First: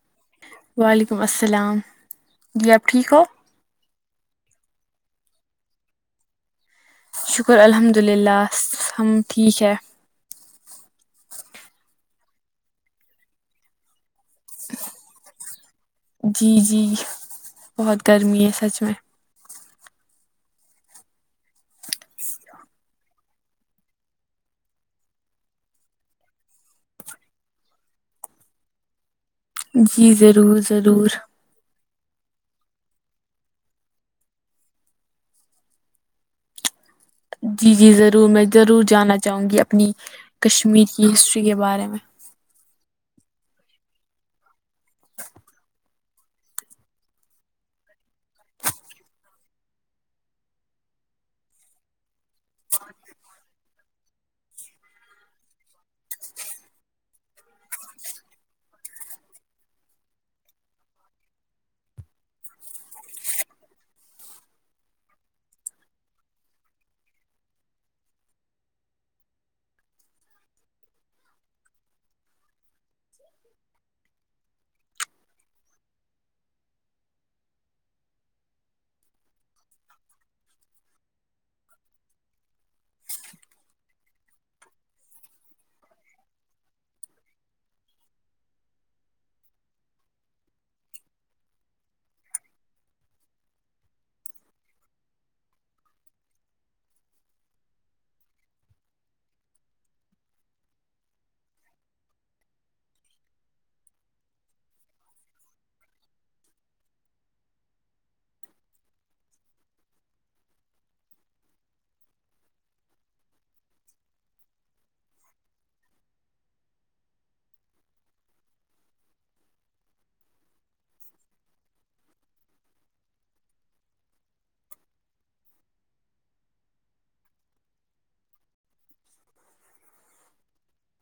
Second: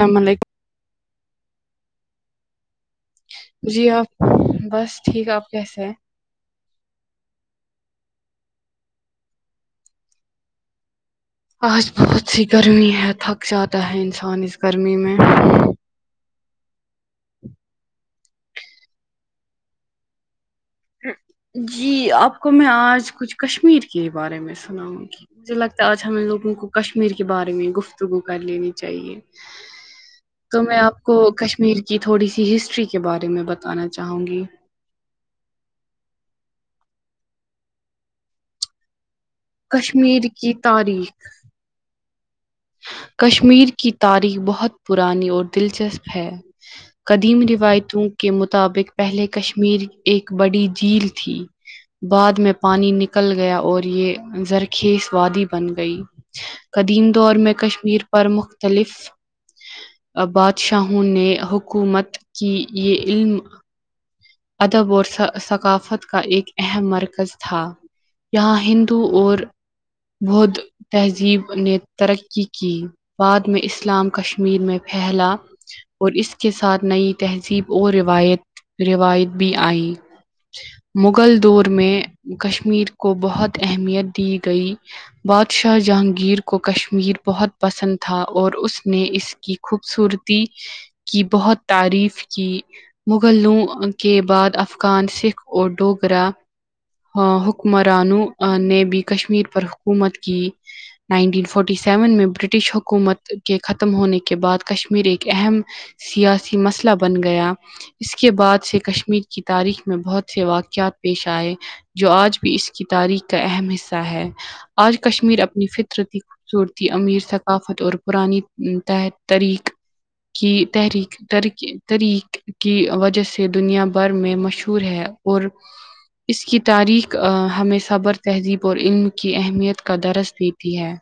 سلام وعلیکم السلام جی آپ ٹھیک ہو جی آپ بس ٹھیک آپ کیسے ہیں شکر الحمد للہ ہم ٹھیک ہے آج بہت سی گرمی ہے تھک جاتا ہے انسان اس گرمی میں جی جی بہت گرمی ہے سچ میں جی آپ کو میں آج کچھ کشمیر کے بارے میں سناؤں گی مجھے لگتا ہے آج ہمیں لوگوں کو کشمیر کے بارے میں گفتگو کر لینی چاہیے جی ضرور تو میں آپ ضرور کو کشمیر کی تھوڑی سی ہسٹری کے بارے میں بتانا چاہوں گی جی جی ضرور میں ضرور جانا چاہوں گی اپنی کشمیر کی کشمیر تاریخ کی ہسٹری کے بارے میں کشمیر کی تاریخ بہت پرانی اور دلچسپ ہے قدیم روایتوں کے مطابق پہلے کشمیر ایک بڑی جھیل تھی ناقابل سماعت بعد میں پانی نکل گیا اور یہ زرک کھیس وادی بن گئی قدیم دور میں کشمیر پر مختلف بادشاہوں نے حکومت کی یہ علم ادب اور ثقافت کا ایک اہم مرکز تھا یہاں ہندو اور بھ تہذیب نے ترقی کی بعد میں اسلام کشمیر میں پھیلا اور اس کے ساتھ نئی تہذیب اور روایت روایت بھی آئی مغل دور میں کشمیر کو بہت اہمیت دی گئی بادشاہ جہانگیر کو کشمیر بہت پسند تھا اور اس نے اس کی خوبصورتی کی بہت تعریف کی مغلوں کے بعد افغان سکھ اور ڈوگرا حکمرانو نے بھی کشمیر پر حکومت کی نائنٹین فورٹی سیون میں برٹش حکومت کے ختم ہونے کے بعد کشمیر ایک اہم سیاسی مسئلہ بن گیا اس کے بعد سے کشمیر کی تاریخ میں بہت سے واقعات پیش آئے جو آج بھی اس کی تاریخ کا اہم حصہ ہے آج کشمیر اپنی فطرتی صورتی امیر ثقافت اور پرانی تریک کی تحریک تری طرق کی وجہ سے دنیا بھر میں مشہور ہے اور اس کی تاریخ ہمیں صبر تہذیب اور علم کی اہمیت کا درس دیتی ہے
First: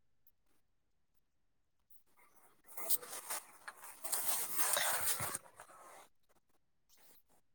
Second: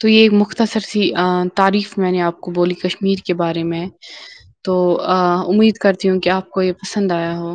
تو یہ ایک مختصر سی تعریف میں نے آپ کو بولی کشمیر کے بارے میں تو امید کرتی ہوں کہ آپ کو یہ پسند آیا ہو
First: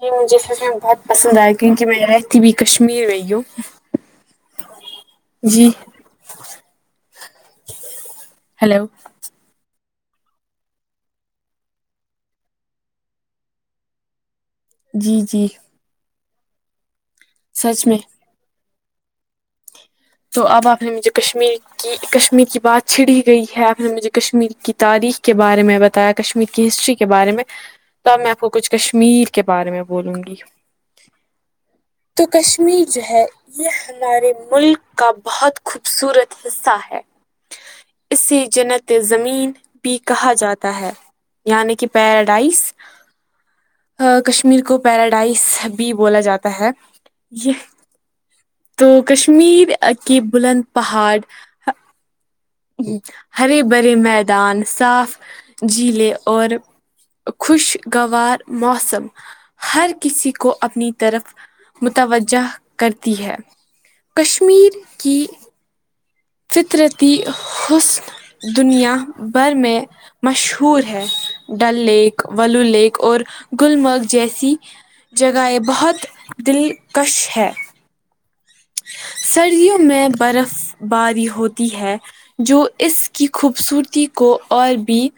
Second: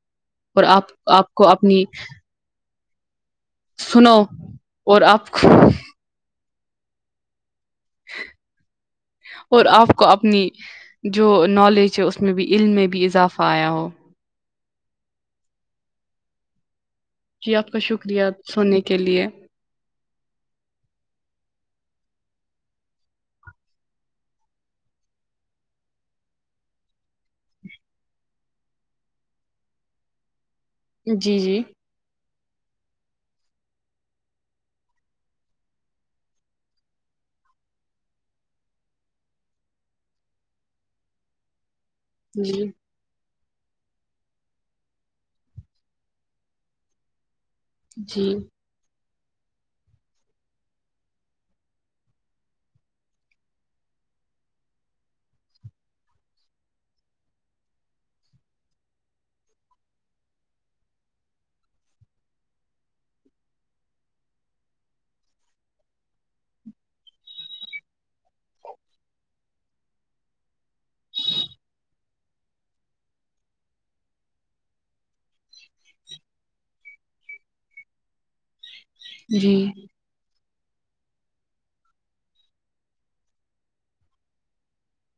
جی مجھے سچ اور میں آپ بہت آپ پسند کو آیا اپنی کیونکہ میں رہتی بھیئی کشمیر میں یوں سنو اور آپ جی ہیلو اور آپ کو اپنی جو نالج ہے اس میں بھی علم میں بھی اضافہ آیا ہو جی جی جی آپ کا سچ میں شکریہ سونے کے لیے تو اب آپ نے مجھے کشمیر کی کشمیر کی بات چھڑی گئی ہے آپ نے مجھے کشمیر کی تاریخ کے بارے میں بتایا کشمیر کی ہسٹری کے بارے میں تب میں آپ کو کچھ کشمیر کے بارے میں بولوں گی جی جی تو کشمیر جو ہے یہ ہمارے ملک کا بہت خوبصورت حصہ ہے اسے جنت زمین بھی کہا جاتا ہے یعنی کہ پیراڈائس جی، کشمیر کو پیراڈائز بھی بولا جاتا ہے یہ جی تو کشمیر کے بلند پہاڑ ہرے بھرے میدان صاف جلیں اور خوشگوار موسم ہر کسی کو اپنی طرف متوجہ کرتی ہے کشمیر کی فطرتی حسن دنیا بھر میں مشہور ہے ڈل لیک ولو لیک اور گلمرگ جیسی جگہ یہ بہت دلکش ہے جی، سردیوں میں برف باری ہوتی ہے جو اس کی خوبصورتی کو اور بھی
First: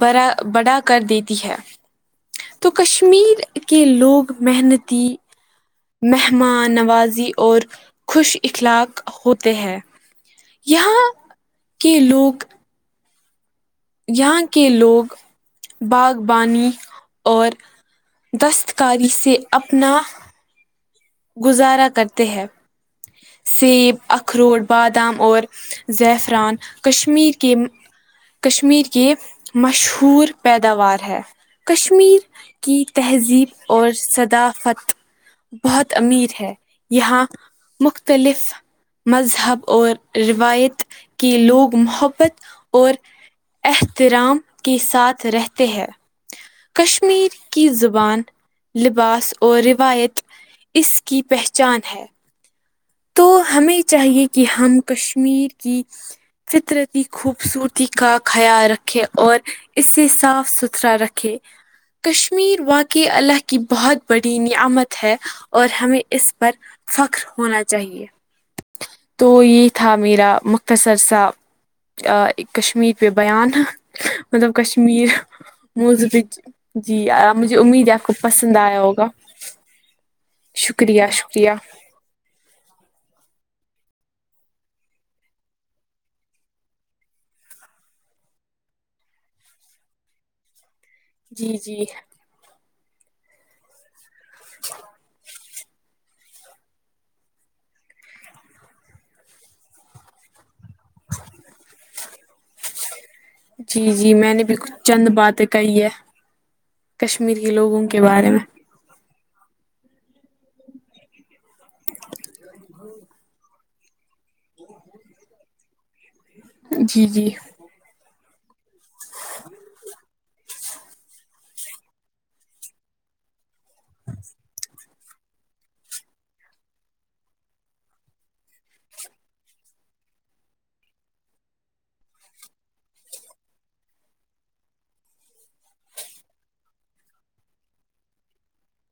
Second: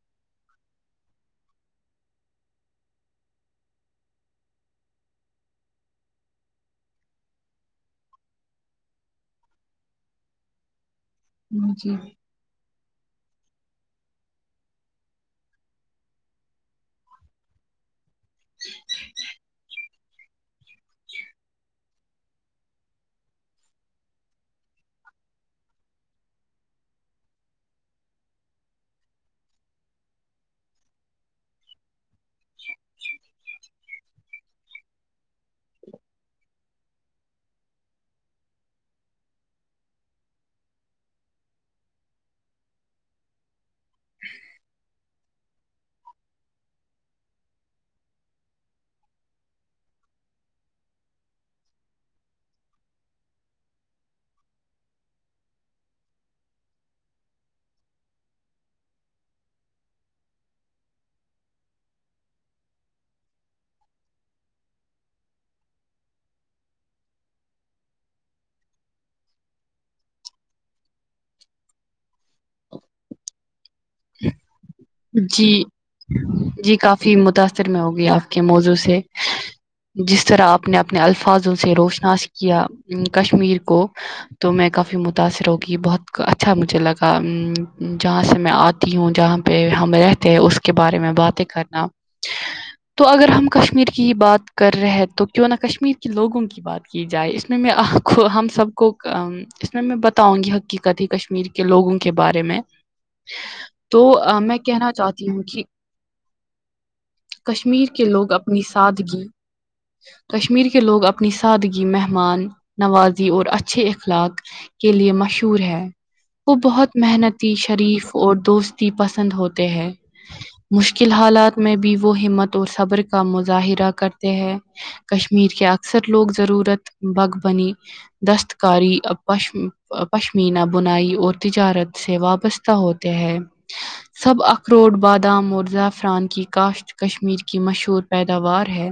بڑا بڑا کر دیتی ہے تو کشمیر کے لوگ محنتی مہمان نوازی اور خوش اخلاق ہوتے ہیں یہاں جی، کے لوگ یہاں کے لوگ باغ بانی اور دستکاری سے اپنا گزارا کرتے ہیں سیب اخروٹ بادام اور زیفران کشمیر کے کشمیر کے مشہور پیداوار ہے کشمیر کی تہذیب اور صثدافت بہت امیر ہے یہاں مختلف مذہب اور روایت کے لوگ محبت اور احترام کے ساتھ رہتے ہیں کشمیر کی زبان لباس اور روایت اس کی پہچان ہے تو ہمیں چاہیے کہ ہم کشمیر کی فطرتی خوبصورتی کا خیال رکھے اور اسے صاف ستھرا رکھے کہ کشمیر واقع اللہ کی بہت بڑی نعمت ہے اور ہمیں اس پر فخر ہونا چاہے تو یہ تھا میرا مختصر سا کشمیر پہ بیان مطلب کشمیر جی، موزبچ جی کافی مجھے متاثر میں امید ہے آپ ہوگئی کو کے پسند موضوع آیا سے۔ ہوگا جس طرح آپ نے اپنے شکریہ الفاظ شکریہ ان سے روشناس کیا کشمیر کو تو میں کافی متاثر ہوگی بہت اچھا مجھے لگا ام جہاں سے میں آتی ہوں جہاں پہ ہم رہتے ہیں اس کے بارے میں باتیں جی جی کرنا تو اگر ہم کشمیر کی ہی بات کر رہے ہیں تو کیوں نہ کشمیر کے لوگوں کی بات کی جائے اس میں مہےآپ کو ہم سب کوکام اس میں بتاؤں گی حقیقت ہی کشمیر کے لوگوں کے بارے میں جی تو جی میں میں آ، نے بھی کچھ کہنا چند چاہتی ہوں باتیں کہ کہی ہے کشمیر کے لوگوں کشمیر کے بارے لوگ میں اپنی سادگی کشمیر کے لوگ اپنی سادگی مہمان نوازی اور اچھے اچھے اخلاق کے لیے مشہور ہے وہ بہت جی جی محنتی شریف اور دوستی پس سند ہوتے ہیں مشکل حالات میں بھی وہ ہمت اور صبر کا مظاہرہ کرتے ہیں کشمیر کے اکثر لوگ ضرورت باغ بنی دستکاری پشم پشمینہ بنائی اور تجارت سے وابست ا ہوتے ہیں سب اخروٹ بادام مرزہ فران کی کاشت کشمیر کی مشہور پیداوار ہے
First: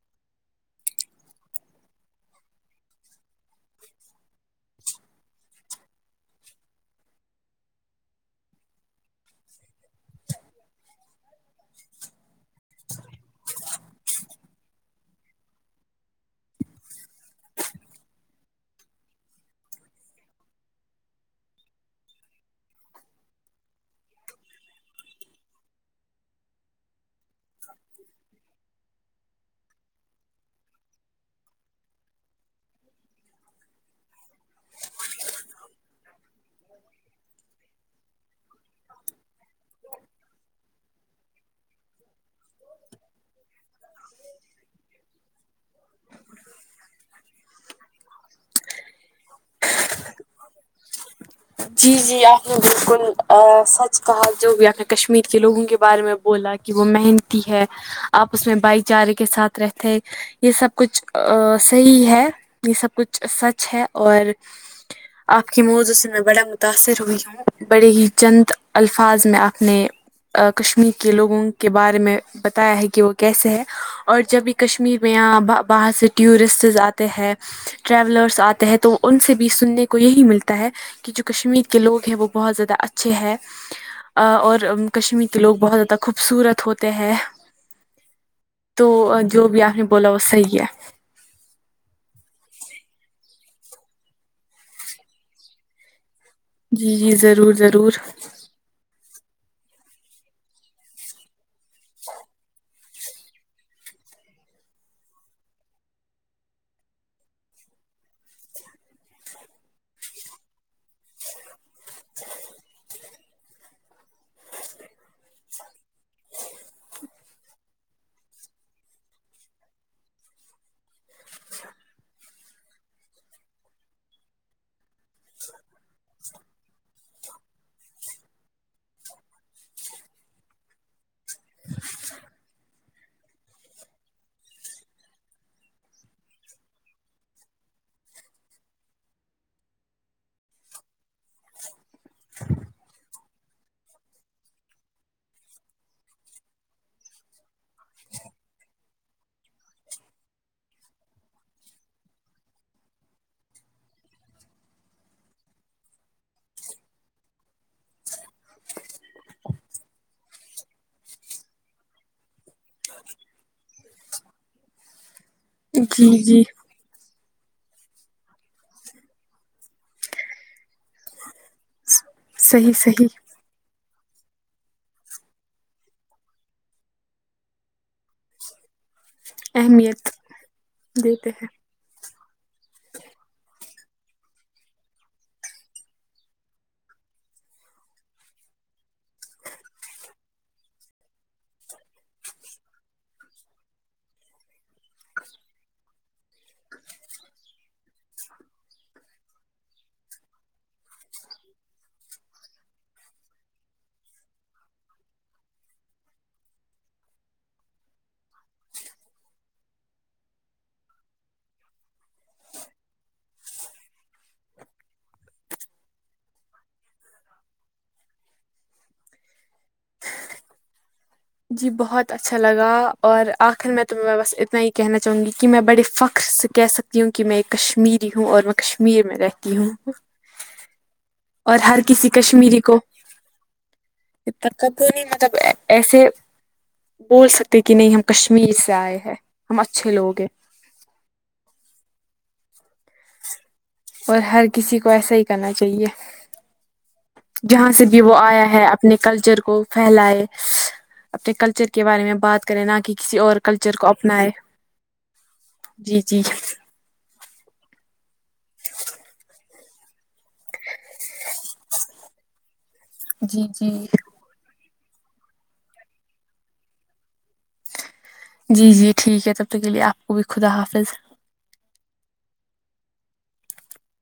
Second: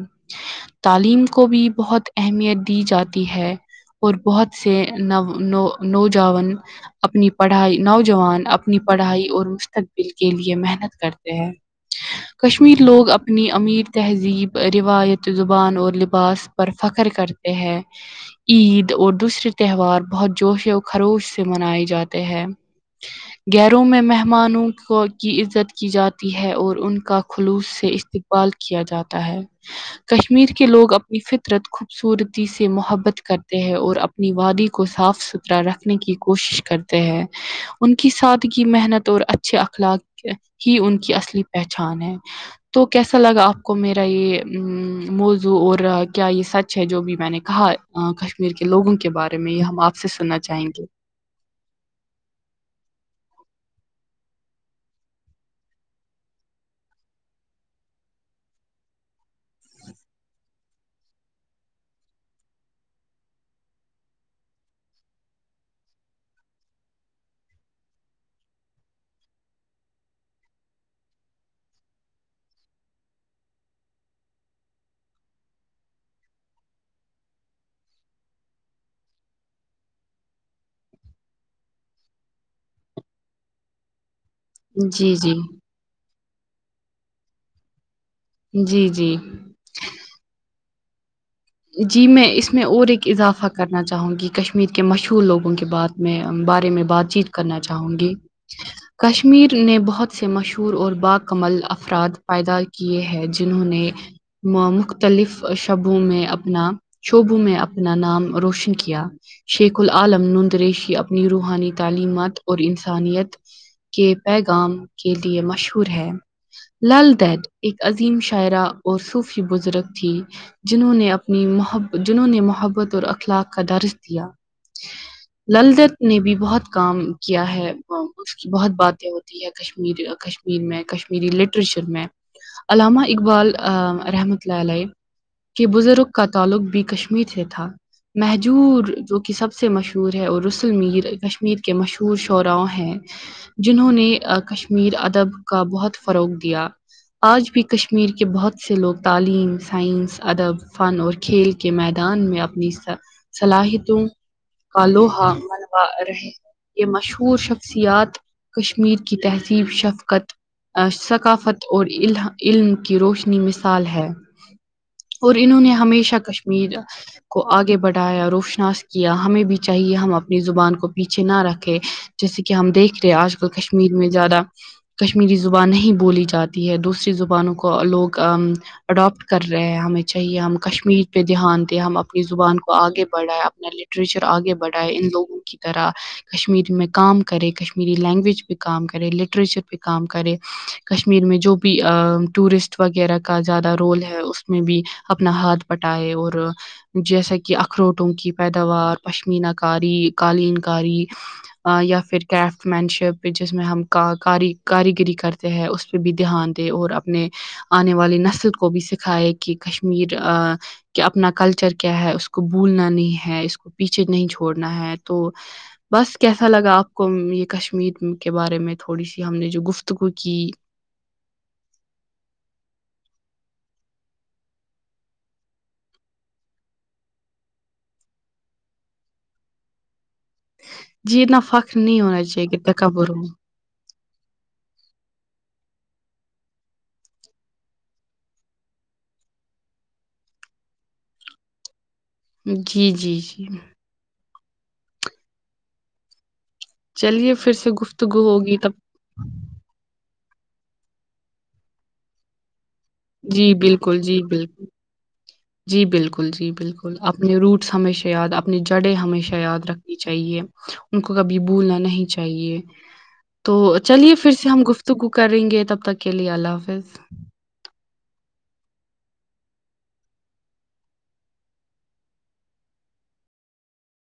تعلیم کو بھی بہت اہمیت دی جاتی ہے اور بہت سے نو نونوجوان اپنی پڑھائی نوجوان اپنی پڑھائی اور مستقبل تگی کے لیے محنت کرتے ہیں کشمیر لوگ اپنی امیر تہذیب روایت زبان اور لباس پر فخر کرتے ہیں عید اور دوسرے تہوار بہت جوش و خروش سے منائے جاتے ہیں گیروں میں مہمانوں کی عزت کی جاتی ہے اور ان کا خلوص سے استقبال کیا جاتا ہے کشمیر کے لوگ اپنی فطرت خوبصورتی سے محبت کرتے ہیں اور اپنی وادی کو صاف ستھرا رکھنے کی کوشش کرتے ہیں ان کی سادگی محنت اور اچھ اچھے اخلاق ہی ان کی اصلی پہچان ہے تو کیسا لگا آپ کو میرا یہ موزو اور کیا یہ سچ ہے جو بھی میں نے کہا کشمیر کے لوگوں کے بارے میں یہ ہم آپ سے سننا چاہیں گے جی جی آپ نے بالکل سچ کہا جو بھی آپ نے کشمیر کے لوگوں کے بارے میں بولا کہ وہ محنتی ہے آپس میں بھائی چارے کے ساتھ رہتے یہ سب کچھ صحیح ہے یہ سب کچھ سچ ہے اور آپ کی موضوں سے نا بڑا متاثر ہوئی ہوں بڑے ہی چند الفاظ میں آپنے کشمیر کے لوگوں کے بارے میں بتایا ہے کہ وہ کیسے ہے اور جب بھی کشمیر میں یہاں باہر سے ٹورسٹز آتے ہیں ٹریولرس آتے ہیں تو ان سے بھی سننے کو یہی ملتا ہے کہ کہ جو کشمیر کے لوگ ہیں وہ بہت زیادہ اچھے ہیں اور جی کشمیر جی کے لوگ بہت زیادہ خوبصورت ہوتے ہیں تو جی جی جو بھی آپ نے بولا وہ صحیح ہے جی میں اس میں اور ایک اضافہ کرنا چاہوں گی کشمیر کے مشہور لوگوں کے بات میں بارے میں جی بات جی چیت ضرور کرنا ضرور چاہوں گی کشمیر نے بہت سے مشہور اور باکمال افراد پیدا کیے ہیں جنہوں نے مامختلف شبوں میں اب اپنا شوبوں میں اپنا نام روشن کیا شیخ العالم نند ریشی اپنی روحانی تعلیمات اور انسانیت کے پیغام کے لیے مشہور ہے لال دیڈ ایک عظیم شاعرہ اور صوفی بزرگ تھی جنہوں نے اپ اپنی محت جنہوں نے محبت اور اخلاق کا درس دیا لل دت نے بھی بہت کام کیا ہے اس کی بہت باتیں ہوتی ہے کشمیر کش میں کشمیر ی لٹریچر ف میں علامہ اقبال رحمۃ اللہ علیہ کہ بزرگ کا تعلق بھی کشمیر سے تھا مہجور جو کہ سب سے مشہور ہے اور رسول میر کشمیر کے مشہور شعرا ہیں جنہوں نے کشمیر ادب کا بہت فروغ دیا آج بھی کشمیر کے بہت سے لوگ تعلیم سائنس ادب فن اور کھیل کے میدان میں اپنی ص صلاحیتوں کا لوہا منوا رہے یہ مشہور شخصیات کشمیر کی تہذیب شفقت ثقافت اور عل علم کی روشنی مثال ہے اور انہوں نے جی ہمیشہ جی کشمیر کو آگے بڑھایا روشناس کیا ہمیں بھی چاہیے ہم اپنی زبان کو پیچھے نہ رکھے جیسے کی ہم صحیح دیکھ رہے ہیں صحیح آج کل کشمیر میں زیادہ کشمیری زبان نہیں بولی جاتی ہے دوسری زبانوں کو لوگ اڈاپٹ کر رہے ہیں ہمیں اہمیت چاہیے ہم کشمیر پے دیتے ہیں دھیان تے ہم اپنی زبان کو آگے بڑھائیں اپنا لٹریچر آگے بڑھائیں ان لوگوں کی طرح کشمیری میں کام کرے کشمیری لینگویج پہ کام کرے لٹریچر پہ کام کرے کشمیر میں جو بھی ٹورسٹ وغیرہ کا زیادہ رول ہے اس میں بھی اپنا ہاتھ پٹائے اور جیسا کہ اخروٹوں کی پیداوار پشمینہ کاری قالین کاری یا پھر کرافٹ مین شپ جس میں ہم کا کاری کاریگری کرتے تے ہے اس پے بھی دھیان دے اور اپنے آنے والی نسل کو بھی سکھائے کی کشمیر آ کہ اپنا کلچر کیا ہے اس کو بھولنا نہیں ہے اس کو پیچھے نہیں چھوڑنا ہے تو بس کیسا لگا آپ کو یے کشمیر کے بارے میں تھوڑی سی ہم نے جو گفتگو کی جی بہت اچھا لگا اور آخر میں تمیں بس اتنا یے کہنا چاہوں گی کی میں بڑے فخر سے کہہ سک تی ہوں کیونکی میں کشمیری ہوں اور میں کشمیر میں رہتی ہوں جی اتنا اور فخر ہر نہیں کسی ہونا چاہیے کی کشمیری کو تکبر ہو تکبر نہیں مطلب ایسے بول سکتے کی نہیں ہم کشمیر سے آئے ہیں ہم اچھے لوگ ہیں جی جی جی اور ہر کسی کو ایسا ہی کرنا چاہیے چلیے پھر جہاں سے بھی وہ گفتگو آیا ہوگی ہے تب اپنے کلچر کو پھیلائے اپنے کلچر کے بارے میں بات کریں نہ کی کسی اور جی کلچر کو بالکل جی اپنائے بالکل جی بالکل جی بالکل اپنے روٹس ہمیشہ یاد اپنی جڑیں ہمیشہ یاد رکھنی چاہیے ان کو کبھی بھولنا نہیں چاہیے جی تو جی چلیے پھر سے ہم گفتگو کریں گے تب تک کے لیے اللہ حافظ جی جی ٹھیک ہے تب تک کے لیے آپ کو بھی خدا حافظ